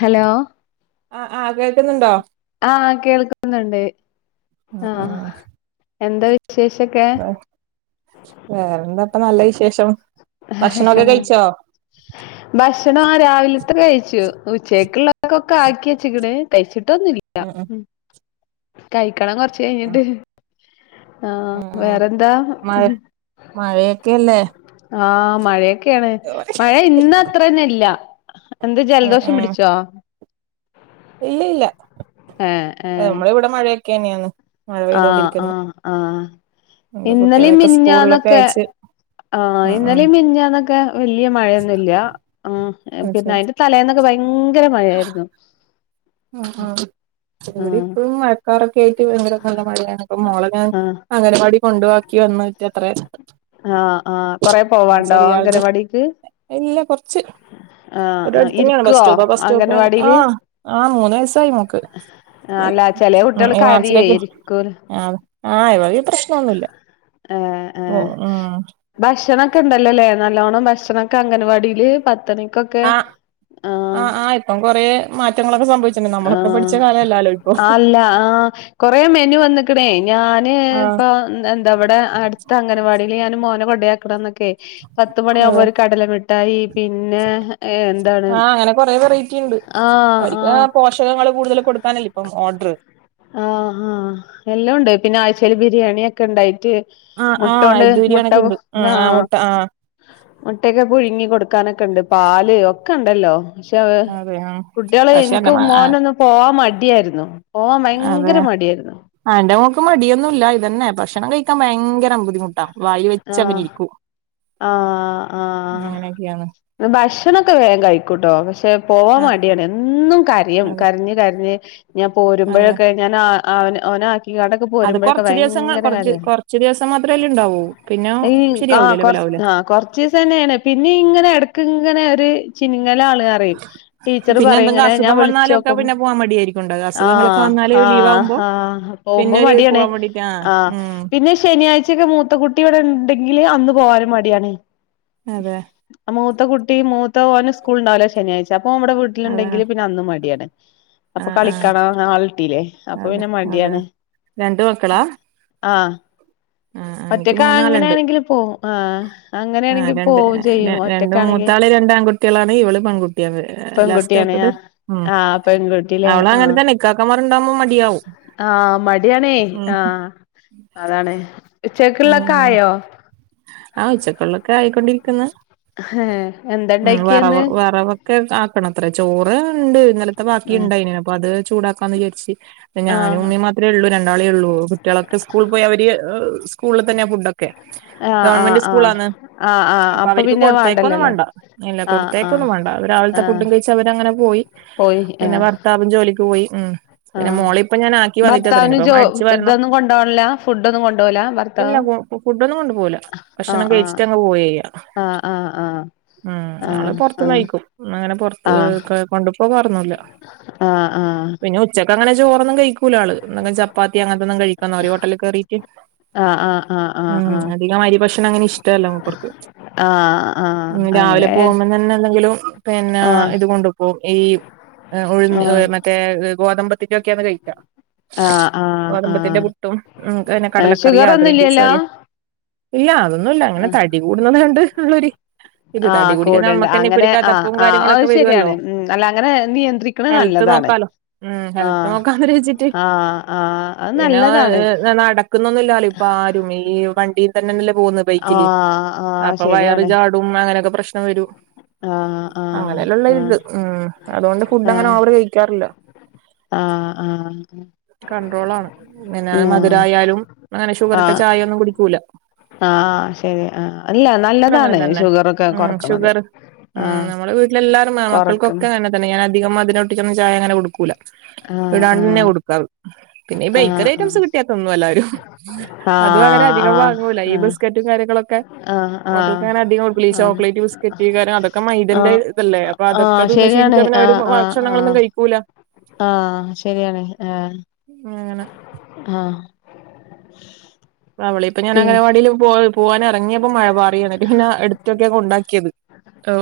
Hello ആ ആ കേൾക്കുന്നുണ്ടോ ആകേൾക്കുന്നുണ്ട് ഉം ആ ഉം എന്താ വിശേഷൊക്കെ വേറെന്താപ്പ നല്ല വിശേഷം ഭക്ഷണൊക്കെ കഴിച്ചോ ഭക്ഷണം ആ രാവിലെ കഴിച്ചു ഉച്ചക്കുള്ളക്കൊക്കെ ആക്കിച്ചിക്കണ് കഴിച്ചിട്ടൊന്നുംല്ല ഉം ഉം കഴിക്കണം കൊറച്ച് കഴിഞ്ഞിട്ട് ആ ഉം ആ ഉം വേറെന്താ മഴ മഴയൊക്കെയല്ലേ ആഹ മഴയൊക്കെയാണ് മഴ ഇന്ന് അത്ര തന്നെ ഇല്ല എന്താ ഉം ജലദോഷം ഉം പിടിച്ചോ ഇല്ല ഇല്ല ഏഹ് നമ്മള ഇവിടെ മഴയൊക്കെ തന്നെയന്ന് ആഹ ആഹ ആഹ ഇന്നലി കുട്ടികളെയൊക്കെ സ്കൂളിലൊക്കെ മിനിഞ്ഞാന്നൊക്കെ അയച്ച് ആഹ ഉം ഉം ഇന്നലെ മിനിഞന്നൊക്കെ വലിയ മഴയൊന്നുമല്ല ആ അത് പിന്നെ ശരി അയിന്റെ തലേന്നൊക്കെ ഭയങ്കര മഴയായിരുന്നു ഉ ആ ഇവിടെ ആഹ് ഇപ്പോ മഴക്കാറൊക്കെ ആയിട്ട് ഭയങ്കര നല്ല മഴയാണ് ഇപ്പ മോളെ ഞൻ ആഹ് അംഗനവാടി കൊണ്ടുവാക്കി വന്നിട്ട് അത്ര ആഹ ആഹ കൊറെ പോവാണ്ടോ അംഗനവാടിക്ക് കെറച്ച് ആഹ് ആഹ് ഇവിടെഅടുത്ത് തന്നെയാണ് ഇരിക്കുവോ ബസ്‌റ്റോപ്പ് അംഗൻവാടിയില് ബസ്റ്റോപ്പ്ആ മൂന്ന വയസായി മോള്ക്ക് അല്ല ചെല കുട്ടികള് ഈ കരയേ മാർച്ചിക്ക്ആ ഏ ഉം ഭക്ഷണം ഒക്കെ ഉണ്ടല്ലോല്ലേ നല്ലോണം ഭക്ഷണം ഒക്കെ അംഗൻവാടിയില് പത്തര ആ് ആ ആ ഇപ്പം കൊറ മാറ്റങ്ങളൊ നമ്മളക്കെ പഠിച്ച കാലല്ലാലോ ആ അല്ല ആ കൊറെ മെനു വന്നക്കണേ ഞാന് ആഹ് ഇപ്പ എന്താവിടെ അടുത്ത അംഗൻവാടിൽ ഞാന് മോന കൊണ്ടോ യാക്കി ക്കി പത്ത്‌മണിയാകുമ്പോ അതെ ഒരു കടലമിട്ടായി പിന്നെ എന്താണ് ആഹ് അങ്ങനെ കൊറേ വെറൈറ്റി ഇണ്ട് ആഹ ആഹ അവര്ക്ക് പോഷകങ്ങള് കൂടുതൽ കൊടുക്കാനല്ലേ ഇപ്പം ഓർഡർ ആ ആഹ എല്ലാം ഉണ്ട് പിന്നെ ആഴ്ചയിൽ ബിരിയാണി ഒക്കെഉണ്ടായിട്ട് ആഹ് മുട്ട ആഹ് കൊണ്ട് എഗ്ഗ് മുട്ട ബിരിയാണിയൊക്കെണ്ട് ഉം ആ മുട്ട ആഹ് മുട്ടക്കെ പുഴുങ്ങി കൊടുക്കാനൊക്കെ ഉണ്ട് പാല് ഒക്കെ ഉണ്ടല്ലോ പക്ഷെ അതെ ആഹ് കുട്ടികളെ പക്ഷെ എന്റെ മ ആ മോനൊന്ന് പോവാൻ മടിയായിരുന്നു പോവാൻ അതെ ഭയങ്കര മടിയായിരുന്നു എന്റെ മോള്ക്ക് മടിയൊന്നുംല്ല ഇതന്നെ പക്ഷ ഭക്ഷണം കഴിക്കാ ഭങ്കര ബുദ്ധിമുട്ടാണ് ആഹ ആഹ ആഹ അങ്ങനെയൊക്കെയാണ് ഭാഷ ഭക്ഷണമൊക്കെ വേഗം കഴിക്കോട്ടോ പക്ഷേ പോവാാൻ ആ മടിയാണ് എന്നും കരയും അതെ കരഞ്ഞ് കരഞ്ഞ് ഞാൻ അതെ പോരുമ്പോഴൊക്കെ ഞാൻ അവ അവൻ ഒനെ അത് അക്കിങ്ങാട്പോരുമ്പോഴക്കെ കൊറച്ച് ദിവസങ്ങൾ ഭയങ്കര കൊറച്ച് കരിൽ കൊറച്ച് ദിവസം മാത്രമല്ലേ ഉണ്ടാവൂ പിന്നെ ഈ ആ് ശരിയാവൂലല്ലോ കൊറ ഇവലാവൂലേ ആ കൊറച്ച് ദിവസം തന്നെയാണ് പിന്നെ ഇങ്ങനെ ഇടക്ക് ഇങ്ങനെ ഒരു ചിൻ ങ്ങല ആൾ പറയും ടീച്ചറ് പിന്നെ പറയും എന്തെങ്കും ഇങ്ങനെ ഞാൻ അസുഖം വിളിച്ച് വന്നാലൊക്കെ നോക്കുമ്പോ പിന്നെ പോവാൻ മടിയായിരിക്കും ഉണ്ടാക ആ അസുഖങ്ങളൊക്കെ വന്നാല് ലീവ് ആഹ് ആവുമ്പോ ആഹ പിന്നെ പോകുമ്പോ ഒരു മടിയാണ് പോവാൻ വേണ്ടിട്ട് ആ ഉം പിന്നെ ശനിയാഴ്ചൊക്കെ മൂത്ത കുട്ടിയ ഉണ്ടെങ്കിൽ അന്ന് പോവനും മടിയാണ് അതെ മൂത്ത കുട്ടി മൂത്ത മോൻ സ്ക്കൂൾ ഉണ്ടാവില്ല ശനിയാഴ്ചഅപോ അവൻ വിട്ടിൽ അതെ ഉണ്ടകിൽ അന്ന് മടിയാണ് ആ അപ്പൊ ആ കളിക്കണോ ആളിട്ടീല്ലേ അപ്പൊ അതെ പിന്നെ അതെ മടിയാണ് രണ്ട് മക്കളാ ആഹ് ആഹ ആ എനിക്ക് ഒറ്റക്ക് മൂന്നാളുണ്ട് അങ്ങനെയാണെങ്കില് പോവും ആഹ് ആ അങ്ങനെയാണെങ്കി രണ്ട് പോവും ചെയ്യും രണ്ട് ഒറ്റക്കാണെങ്കി മൂത്താൾ രണ്ട് ആൺ ആൺകുട്ടികളാണ് ഇവള് പെൺകുട്ടിയ പെൺകുട്ടിയാണ് ലാസ്റ്റ്ത്തത് ആ ഉ ആ പെൺകുട്ടില്ലേ അവള അങ്ങനെതന്ന ഇക്ക കമാർണ്ടാകുമോ മടിയാവവും ആഹ മടിയണേ ആഹ അതാണ് ഉച്ചക്കുള്ളൊക്കെ ഉം ആയോ ആ ഉച്ചക്കൊുള്ളൊക്കെ ആയിക്കൊണ്ടിരിക്കുന്നു ഏ ഉ വറവ് എന്താണ്ടാക്കിയന്ന് വറവക്കെ ആക്കണം അത്ര ചോറ് ഉണ്ട് ഇന്നലത്തെ ബാക്കി ആ ഉണ്ടായിതിന അപ്പൊ അത് ചൂടാക്കാന്ന് വിചാരിച്ച് ആ ഞാനും ഉമ്മിമാത്രേ ഉള്ളൂ രണ്ടാളേ ഉള്ളൂ കുട്ടികളൊക്കെ സ്കൂള പോയി അവര് സ്കൂളിൽ തന്നെ ഫുഡൊക്കെ ആ ഗവൺമെന്റ് ആ സ്കൂളാണ് ആ ആ അപ്പൊ അവർക്ക് പിന്നെ കൊടുത്തേക്കൊന്നും വേണ്ടല്ലോല്ലേ വണ്ട ഇല്ല ആ ആ കൊടുത്തേക്കൊന്നും വേണ്ട ആ രാവിലത്തെ ഫുഡും കഴിച്ച്അവര് അങ്ങനെ പോയി പിന്നെ ഭർത്താവും ജോലിക്ക് പോയി ഉ ആഹ ഭർത്താവിന് ഇനിപ്പം ജോ അടിച്ചു വാരണം ഇതൊന്നും കൊണ്ടുപോണില്ല ഫുഡ് ഒന്നും കൊണ്ടുപോല ഭർത്താവ് ഫു, ഫു, ഫുഡ്, ഒന്നും കൊണ്ടു പോവൂല. ആ ഭക്ഷണം ആ കഴിച്ചിട്ട്, അങ് പോവയ്യ, ആ ആ ആ ആം, ആ ആള്, പൊറത്ത്ന്നയിക്കും. ക്, ആ ആ ക, കൊണ്ട്പ്പ, പ്പോവാറൊന്നൂല്ല. അ, ആ. പിന്നെ, ഉച്ചക്ക അങ്ങനെ, ചോറൊന്നും കഴിക്കൂലാള്, എന്തെങ്കി, ചപ്പാത്തി, അങ്ങനത്തെന്തെങ്കിം, കഴിക്കാന്ന് പറയും, ഹോട്ടല്ല്, കേറീട്ട്. ആഹ്, ആഹ്, ആഹ്, ആഹ്, ആ. ഭക്ഷണം, അങ്ങനെ, ഇഷ്ടല്ല, മൂപ്പർക്ക്. ആഹ് ആഹ് രാവിലെ, അങ്ങനെ പോകുമ്പോ, തന്നെ, എന്തെങ്കിലും, പിന്നെ, ആഹ് ഇത്, കൊണ്ട് പോവും, ഈ എ, ഉഴ്ന്ന്, ഉ, ആഹ് മറ്റേ, ഗോതമ്പത്തിന്റെ ഒക്കെയാണ്, കഴിക്ക. ആഹ് ആഹ് ഗോതമ്പത്തിന്റെ, ആഹ് പുട്ടും, ഉം, [unintelligible] ഏഹ് കടലക്കറിയ, ഗ്രീൻപീസ്, ഷുഗറൊന്നുംല്ലല്ലോ കറിയ ഇല്ല, അതൊന്നുല്ല, അങ്ങനെ, ആഹ് തടി, കൂടുന്നത്, കണ്ട് ഉള്ളര് ഇത്, തടി ആഹ് കൂടിക്കഴിഞ്ഞ, കൂടെണ്ട് നമ്മുക്ക്ന്നെ, ഇപ്പൊര്, അങ്ങനെ ആഹ് കെതപ്പും, ആഹ് അത് കാര്യങ്ങളൊക്കെ, ശരിയാണ് വരുവല്ലോ ഉം അല്ല അങ്ങനെ നിയന്ത്രിക്കണ [unintelligible] നല്ലതാണ് നോക്കാലോ, ഉം, ഹെൽത്ത്, ആഹ് നോക്കാന്നൊരു വിചിട്ട്, ആഹ് ആഹ് അത് പിന്നെ, നല്ലതാണ് [unintelligible] നട നടക്കുന്നൊന്നുല്ലല്ലോ, ഇപ്പൊ, ആരും, ഈ, വണ്ടി [unintelligible] തെന്നെന്നല്ലെ, പോവുന്നത്, ബൈക്കില്, ആഹ് ആഹ് അപ്പൊ വയറ് ശരിയാണ് ചാടും, അങ്ങനെയൊക്കെ, പ്രശ്നം വരും. ആഹ് ആഹ് അങ്ങനെല്ലള്ളരിത്, ഉം, അതുകൊണ്ട്, ഫുഡ് അങ്ങനെ, ഓവറ് കഴിക്കാറില്ല. ആ ആ. കൺട്രോളാണ്, പിന്നെ മധുരായാലും, അങ്ങനെ ഷുഗറിട്ട ചായ ഒന്നും കുടിക്കൂല. ആഹ, ആ ശരി, ആ, അല്ല നല്ലതാണ് ഷുഗറൊക്കെ കൊറക്കണത്. ഉം് ആഹ് നമ്മുടെ വീട്ടില എല്ലാരും, മ, മക്കൾക്കൊക്കെ കൊറക്കണം അങ്ങനെതന്നെ, ഞാനധികം, മധുരംട്ടിച്ചൊന്നും, ചായ, അങ്ങനെ, കൊടുക്കൂല. ആഹ് ഇടാണ്ടെന്നെ, ആഹ് കൊടുക്കാറ്, പിന്നെ, ഇ, ആഹ് ബേക്കറി ആഹ് ഐറ്റംസ് കിട്ടിയാത്തിന്നും, എല്ലാരും അതും, അങ്ങനെ, അധികം, വാ [unintelligible] ഈ, ആഹ് ബിസ്ക്കറ്റും, കാര്യങ്ങളൊക്കെ, ആഹ് മക്കൾക്ക്, ആഹ് അങ്ങനെ അധികം കൊടുക്കൂല ഈ, ആഹ് ചോക്ലേറ്റ്, ബിസ്ക്കറ്റ്, കാ രം, അതൊക്കെ മൈധയ് ന്റെയ് ആഹ് ഇതല്ലേ, അപ്പൊ ആഹ് അതൊക്കെ ആഹ് തിന്ന് ശരിയാണ് ശീലിച്ചാപ്പിന്നെ, അവര്, ഭക്ഷണങ്ങളൊന്നും കഴിക്കൂല്ല. ആ, ശരിയാണ്, ആ, അങ്ങനെ ആ. അവളി ഇപ്പൊ, ഞാൻ, പി അങ്ങനവാടിൽ, [unintelligible] പോവാനെറങ്ങിയപ്പോ, മഴ പാറിയാണ്, പിന്നെ എടുത്തൊക്കെയ, കൊണ്ടാക്കിയത്.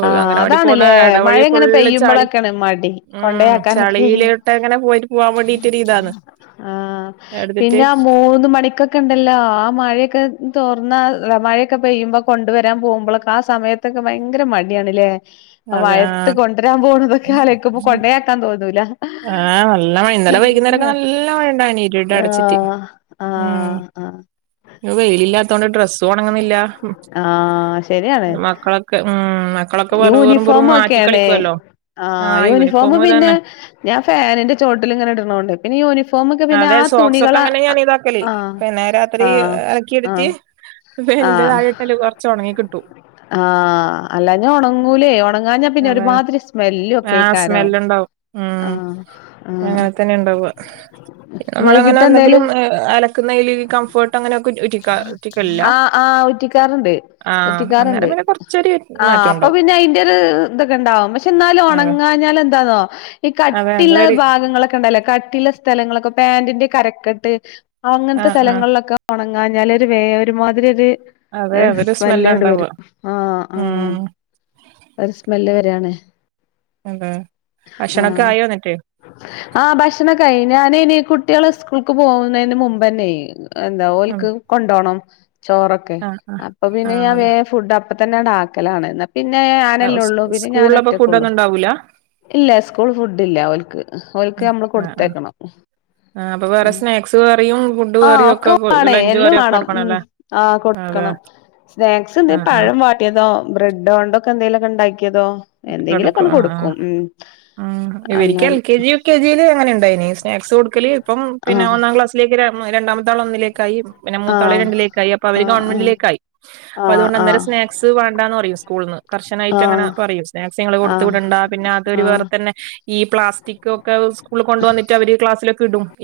ആ, അംഗനവാടി പോകുന്ന അതാണ്ലെ, മഴ, ഇടവഴി ഇങ്ങനെ ഫുള്ള് ചളി പെയ്യുമ്പോഴൊക്കെയാണ് മടി, ഉം കൊണ്ടയാക്കാനൊക്കെ. ചളിയിലോട്ട് അങ്ങനെ പോയിട്ട് പോവാൻ വേണ്ടിട്ടൊരു ഇതാണ് ആ, എടുത്തിട്ട് പിന്നെ, ആ, മൂന്ന് മണിക്കൊക്കെ, ഉണ്ട തല്ല, ആ മഴയൊക്കെ, തോർന്നാൽ, ല്ല മഴയൊക്കെ പെയ്യുമ്പോ, കൊണ്ടുവരാൻ, പോവുമ്പളൊക്കെ, ആ സമയ ഇതൊക്കെ, ഭയങ്കര, മടിയാണ്, ലെ. ആ, മഴത്ത്, കൊണ്ടരാൻ, പോണതൊക്കെ, ആലോയ്ക്കുമ്പൊ, കൊണ്ടയാക്കാൻ, തോന്നൂല. ആഹ്, നല്ല, മഴെ, ഇന്നലെ, വൈകുന്നേരൊക്കെ, നല്ല മഴ ണ്ടായിനിം, ഇരുടടച്ചിട്ട്, ഉം. ആ. വെയിലില്ലാത്തോണ്ട്, ഡ്രസ്സ്, ഉണങ്ങുന്നില്ല, ആഹ് ശരിയാണ് മക്കള [unintelligible] ഉം, മക്കളൊക്കെ, വെറ്, വെറും, വെറും, മാറ്റി യൂണിഫോമൊക്കെയാണ് കളിക്കുവല്ലോ, ആ, ആഹ് യൂണിഫോമ്, പിന്നെ തന്നെ. ഞാൻ, ഫാനിന്റെ, ചോട്ടില്, ഇങ്ങനെ, ഇട്ണോണ്ടയ്, പിന്നെ, യൂണിഫോമൊക്കെ, പിന്നെ, അതെ ആ, തുണികള, അ, ആ അന്നെ, രാത്രി, അലക്കിയിടിട്ട്, ഫേനിന്റെ, ആഹ് താഴെട്ടാല്, കൊറചൊണങ്ങി, കിട്ടൂമ്. ആഹ്, അല്ലാഞ്ഞ, ഉണങ്ങൂലേ, ഉണങ്ങാഞ്ഞാ, പിന്നെ, ഒരുമാതിരി, സ്മെല്ല്, ഒക്കെക്കാരോ. [unintelligible] ലോ. ഉം, അങ്ങനെ, തന്നെ, ണ്ടാവ, നമ്മളങ്ങനെ, വൈകിട്ട് എന്തെങ്കിലും, ഉം, എ, അലക്കുന്നയില്, കംഫേർ ആ, ആ, ഉറ്റിക്കാറ്ണ്ട്. [unintelligible] ആഹ് റ്റിക്കാറുണ്ട്, അന്നേരം പിന്നെ കൊറച്ചൊരു ആ, മാറ്റം അപ്പൊ, ഉണ്ടാവും പിന്നെ, അയിന്റെരു, തൊക്കെണ്ടാവും, പക്ഷെ, ന്നാലും, അതെ ഉണങ്ങാ [unintelligible] ഞ്ഞാലെന്താന്നോ ഈ, അതെ കട്ടിള്ള, അതൊരു ഭാഗങ്ങളൊക്കെ, ണ്ടല്ലോ, കട്ടില്ല, സ്ഥലങ്ങളൊക്കെ, പാാന്റിന്റെക്കെ, അരക്കെട്ട്. അങ്ങനത്തെ, ആഹ് ആഹ് സ്ഥലങ്ങളിലൊക്കെ, ഉണങ്ങാന്നാലൊര്, വേ, ഒരുമാതിരി, ഒരു അതെ എഹ്, അതൊരു സ്മെല്ലാ സ്മെല്ലിങ്ങട്ട്, ഉണ്ടാവ വരും, ആ, ആ, ഉം ഒരു, സ്മെല്ല് [unintelligible] രാണ്. അതെ ആ, ഭക്ഷണൊക്കെ ആയോ എന്നിട്ട് ആ, ഭക്ഷണൊക്കെ, ആയ്, ഞാനനി, കുട്ടി കുട്ടികളെ സ്കൂൾക്ക് പോകുന്നതിന് മുമ്പ്ന്നെ ആഹ് എന്താഓക്ക് കൊണ്ടോണം ചോറൊക്കെ ആഹ് അപ്പൊ പിന്നെ ഞാൻ വേ ആഹ് ഫുഡ് അപ്പ തന്നെ ഡാക്കലാണ് പിന്നെ ആഹ് ആനല്ലേ ഉള്ളു പിന്നെ ഞൻ സ്കൂളിലപ്പോ ഒറ്റക്ക ഉള്ളു ഫുഡൊന്നും ഉണ്ടാവൂല ഇല്ല സ്കൂൾ ഫുഡ് ഇല്ല അവൾക്ക് അവൾക്ക് നമ്മള് കൊടുത്തേക്കണം ആ് അപ്പൊ വേറെ സ്നാക്സ്യറിയും ഫുഡ് കയറിയും ഒക്കെക്കള്ളൂ എല്ലാം വേണം ആ അതെ കൊടുക്കണം സ്നാക്സ് എ ആഹ് ആഹ് പഴം വാട്ടിയതോ ബ്രെഡ് ഇണ്ടൊെ ോ എന്തെങ്കിലും പണം കൊടുക്കും ഉ ഉ ഇവരിക്കും L K G U K ജിയിൽ എങ്ങനെ ഉണ്ടായിനി സ്നാക്സ് കൊടുക്കല് ഇപ്പം പിന്നെ ആഹ് ഒന്നാം ക്ലാസ്സിലേക്ക് രണ്ടാമത്ത ആള ഒന്നിലേക്കായി പിന്നെ മൂത്താള ആഹ് രണ്ടിലേക്കായി അപ്പൊ അവര് ആഹ് ആഹ് ഗവൺമെന്റിലേക്ക ആായി അപ്പൊ ആഹ് അതുകൊണ്ട് ആഹ് അേം സ്നാക്സ് വേണ്ടന്ന് പററ സ്കൂൾന്ന് കർശനട്ട്ങ്ങനെ ആഹ് പറയും ാക്ങ്ങൾ കൊടുു ആഹ് വിടണ്ട പിന്നെ അതൊരു ആഹ് വേറെ തന്നെ ഈ പ്ലാസ്റ്റിക് ഒക്കെ സ്കൂളിൽ കൊണ്ടുവന്നിട്ട് അവര്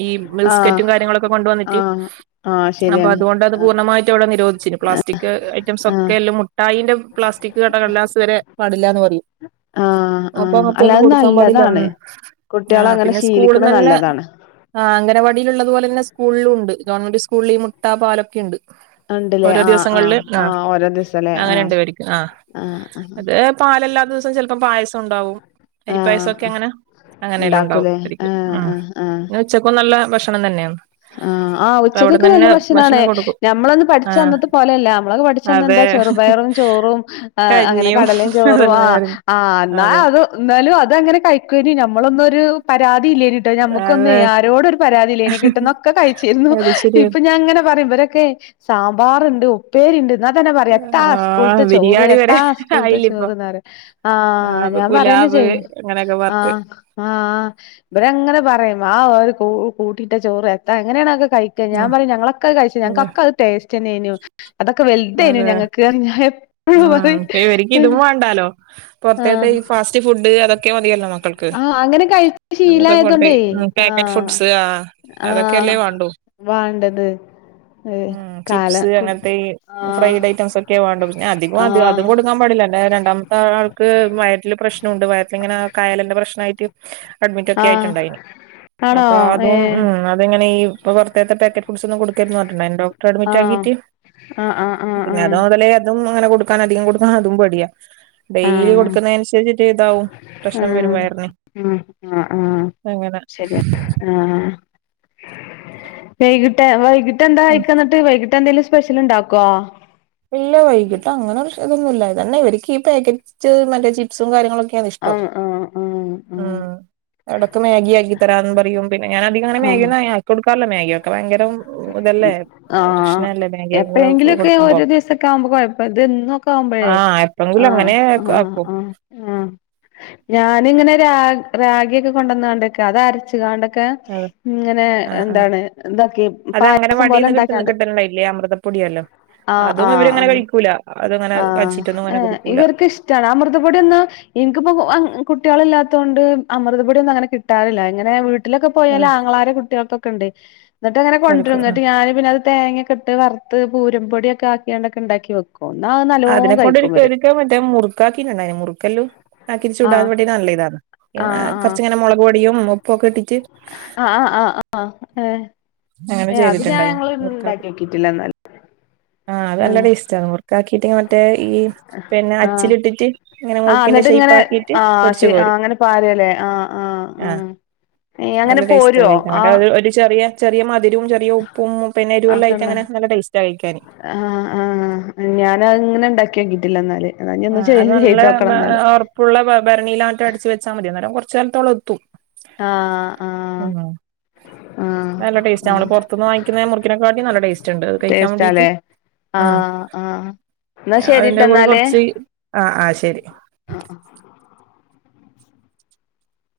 ഇ ആഹ് ബിസ്കറ്റും കാര്യങ്ങളൊക്കെ കൊണ്ടന്നിട്ട് ആഹ് ആഹ് അ ശരിയാണ് അതൊ പ ോിച്ചി പ്ലാസ്റ്റിക് ഐറ്റംസ് ആഹ് ഒക്കെ എല്ലാം മുട്ടായിന്റെ പ്ലാസ്റ്റിക് കടകല്ലാസ് വരെ പാടില്ല എന്ന് പറയും ആഹ് അപ്പൊ ആഹ് അങ്ങത്തെ ഒന്നും അല്ലത് കൊടുക്കാൻ പാടില്ല നല്ലതാണ് ആ കുട്ടികളെ അങ്ങനെ പിന്നെ ശീലിക്കണ സ്കൂളന്ന് തന്നെ നല്ലതാണ് ആ അംഗനവാടിൽള്ളതു പോലെ തന്നെ സ്കൂള ണ്ട് ഗവൺമെന്റ് സ്കൂളിൽഈ മുട്ട പാലൊക്കെ ഉണ്ട് ഉണ്ടല്ലേ ഓരോ ആഹ് ആഹ് ദിവസങ്ങളിൽും ആ ആഹ് ഓരോ ദിവസല്ലേ അങ്ങനെ ആഹ് ഉണ്ടവരിക്കും ആ ആഹ് ആഹ് അത് പാലല്ലാത്ത ദിവസവും ചിലപ്പോ പായസം ഉണ്ടാവും അരിപ്പായസൊക്കെ ആഹ് അങ്ങനെ അങ്ങനെല്ലാം ഉണ്ടാക്കൂലേ ഉണ്ടാവുംരിക്കും ആഹ് ആഹ് ആഹ് ഉനെ ഉച്ചക്കും നല്ല ഭക്ഷണം തന്നെയാണ് ആഹ് ആ അപ്പൊ അവിടെ ഉച്ചക്കൊക്കെ നല്ല തന്നെ ഭക്ഷണണ ഭക്ഷണം കൊടുക്കും ഞമ്മളൊന്ന് ആ പഠിച്ചു തന്നത്തെ പോലെല്ല നമ്മളൊക്കെ പഠിച്ചു തന്ന അതെ എന്താ ചെറുപയറും ചോറുംഅങ്ങനെ കഞ്ഞിയും കടലും ചോറും ആ അതെല്ലാം ആയിരുന്നു. ആ എന്നാൽ അതെ അത് എന്നാലും അത അങ്ങനെ കഴിക്കന നമ്മളൊന്നൊരു പരാതിയില്ലേന കിട്ടോ അത് നമുക്കൊന്നന്ന് ആരോടൊ ഒരു പരാതിയില്ലേക്ക് കിട്ട പൊക്കെ കഴിച്ചിരുന്നു അത് ശരിയാ ഇപ്പൊ ഞാൻ ഇങ്ങനെ പറയുമ്പരൊക്കെ സാമ്പാറുണ്ട് ഉപ്പേരി ഉണ്ട് എന്നാ തന്നെ പറയാ എത്താ ആ അസ്കൂളത്തെ ചോറ് ബിരിയാണി വരെ എത്താ അസ്കൂളത്തെ ആയില്ല ഇപ്പൊ ചോറ്ന്ന പറ ആ അപ്പൊ ഞാൻ പറയ പറയുന്ന പുലാവ് ചെയ്യുംഅ അങ്ങനെയൊക്കെ ആ പറഞ്ഞിട്ട് ആ ആ ഇവരെ അങ്ങനെ പറയുന്ന ആ് ഒരു കൂട്ടയിട്ട ചോറ് എത്താ എങ്ങനെയണൊക്കെ കഴിക്ക ഞാൻ ആ പറയും ഞങ്ങളൊക്ക കഴിച്ച അതെ ഞങ്ങൾക്ക അത് ടസ് ന്നെനു അതൊക്കെ വലുതായിനു അതെ ഞങ്ങൾക്ക് ഞാൻ എപ്പോഴും പറ ഉം ഇപ്പ ഇവർക്ക് ഇതും വേണ്ടാലോ പുറത്തേത്തെ ഈ ഫാസ്റ്റ് ഫുഡ് അതൊക്കെ മതിയല്ലോ മക്ക ആഹ അങ്ങനെ കഴിച്ച ശീലമായതൊണ്ടേ ആ പാക്കറ്റ് ഫുഡ്സ് ആ ആ അതൊക്കെയല്ലേ വേണ്ടു വേണ്ടത് ഏ കാര ്സ് അങ്ങനത്തെ ഈ ഫ്രൈഡ് ഐറ്റംസ് ഒക്കെ വേണ്ട പിന്നെ അധിക അ ആഹ് അതും കൊടുക്കാൻ പാടില്ല രണ്ടാമത്തെ ആ ക്ക് വയട്ട പ്രശ്നമുണ്ട് വയങ്ങനെ കായല പ്രശ്നായിട്ടു അഡ്മിറ്റൊക്കെ ആഹ് ആയിട്ടുണ്ടായി ആണോ അപ്പ അതും ഏഹ് ഉ അതങ്ങനെ അപ്പോ പുറത്തത്തെ പാക്കറ്റ് ഫു്സ് ഒും കൊടുരുന്ന്ഞ്ഞണം അതി ഡോടറെ അഡ്മി ആക്കി ആഹ് ആഹ് ആഹ് പിന്നെ ആഹ് അത മുതലേ അതും അങ്ങനെ കൊടുക്കാൻ അധികം കൊടുക്കൻ അതും പേടിയാ ആഹ് ഡെയിലി ആഹ് കൊടുക്കുന്നനുസരി ചെയ്താവും പ്രശ്നം വരും ആഹ് വയറിന് ആഹ് അങ്ങനെ ആ വൈകിട്ട് വൈകിട്ട് എന്താ കയിക്ക എന്നിട്ട് വൈകിട്ട് എന്തെിലും സ്പെഷ്യൽ ഇണ്ടാക്കോ ഇല്ല വൈകിട്ട് അങ്ങനെ ഇതൊന്നുമ ഇല്ല ഇതന്നെ ഇവർക്ക് ഈ പാക്കറ്റ് മറ്റേ ചിപ്സും കാര്യങ്ങളൊക്കെ ഒക്കെയാ ഇഷ്ടം ആഹ് ആഹ് ആഹ് ആഹ് ഉം എവിടൊക്കെ മാഗ ആി തരാന്ന് പറയും പിന്നെ ഞാന അധികംങ്ങനെ മാഗി ആഹ് ആി കൊടുക്കാറില്ലോ മാഗിയൊക്കെ ഭയങ്കര ല്ലേ ആഹ് പ്രശ്നല്ലേ മാഗി ഒക്കെ എപ്പോഴെങ്കിലുമൊക്കെ കൊടുക്കുമ്പോൾകൊടുക്കുമ്പോ ഓരോ ദിവസൊക്കെ ആവുമ്പോ കുഴപ്പം ഇതന്നൊക്കെ ആവുമ്പോഴേ ആ എപ്പഴെങ്കിലും അങ്ങനെ ആ് ആക്കും ആ് ആ ഞാനിങ്ങനെ രാ രാഗിയ ഒക്കെ കൊണ്ടുവന്ന കാണ്ടക്കെ അത് അരച്ച കണ്ട ക്ക അതെ ഇങ്ങനെ ആഹ് ആഹ് എന്താണ് ഇതൊക്കെ അത് പായസം പോലെ ഇണ്ടാക്കാണ്ട് മതിയല്ലോ ആ ആ ആ വച്ചിട്ടൊന്നും ഏ അങ്ങനെ കുടിക്കൂല ഇവർക്ക് ഇഷ്ടാണ് ആ മൃതപൊടിയൊന്നുംഇൻക് ൻനിക്കിപ്പോ കുട്ടിയാളില്ലാത്തത് കൊണ്ട് അമൃതപൊടിയൊന്നും അങ്ങനെ കിട്ടാറില്ല ഇങ്ങനെ വീട്ടി വീട്ടിലൊക്കെ പോയാല് അതെ ആങ്ങളാരെ കുട്ട്യാൾക്കൊക്കെണ്ട് ന്നിട്ടങ്ങെനെ കൊണ്ടരും ന്നട്ട് കിടക്കും ഞാന് പിന്നത് തേങ്ങ ക്കെട്ട് വർത്ത് പൂരപ്പൊടിയൊക്കെ ആക്കിക്കാണ്ടൊക്കെ ണ്ടാക്കി വെക്കും എന്നാ അത് നല്ലോണം കഴിക്കും ഇവര് അതിനെക്കൊണ്ടെനിക്കൊരിക്കൽ മറ്റേ മുറുക്കാക്കിങ്ങ്ണ്ടായിരുന്നു മുറുക്കൽ രി ചുടാൻ ആഹ് വേണ്ടി നല്ലതാണ് ആഹ് കൊറച്ചിങ്ങനെ മുളക് പൊടും ഉപ്പും ഒക്കെ ഇട്ടി ആ ആ ആ ആ ഏ അങ്ങനെ ഏ അത് ഞാൻ ചെയ്തിട്ടുണ്ടായിന് ഞങ്ങള് മുറുക്കാക്കി ണ്ടാക്കിയോക്കീട്ടില്ലന്നാല് ആ അത് നല്ല ടേസ്റ്റ് ആണ് മുറക്കാക്കിട്ട മറ്റേ ഈ പിന്നെ ആഹ് അച്ചിലിട്ടിട്ട് ഇങ്ങനെ ആഹ് മുർക്കിന്റെ എന്നിട്ട് ഷേ്പ്പാക്കീട്ട് പൊര്ച്ചു കോരും ല്ലേ ആ ആ ആ അങ്ങനെ നല്ല പോരുവോ ആ അതിരും ചെറിയ ഉപ്പും പിന്നെ എരുവെല്ല ആയ്ട്ട്ങ്ങനെ നല്ല ടേസ്റ്റാ കഴിക്കാന് ആ ആ ഞാന് അങ്ങനെ ഉണ്ടാക്കിയോക്കീട്ടില്ലന്നാല് ആ അത് നല്ല ഉറപ്പുള്ള ഭരണിയിലാൺട്ട് അടച്ച് വെച്ചാ മതി അന്നേരം കുറച്ച് കാലത്തോളം എത്തും ആഹ് ആഹ് ഉം ആഹ് നല്ല ടേസ്റ്റാ ആഹ് നമ്മള് പുറത്ത്ന്ന് വാങ്ങിക്കുന്ന മുറുക്കിനെക്കൊട്ടിലും നല്ല ടേസ്റ്റ് ഉണ്ട് അത് കഴിക്കാൻ വേണ്ടീട്ട് ടേസ്റ്റാല്ലേ ആ ആഹ് ആഹ് എന്നാ ശരിട്ട അതിന്റെ കൂടെ എന്നാല് കുറച്ച് ആ ആ ശരി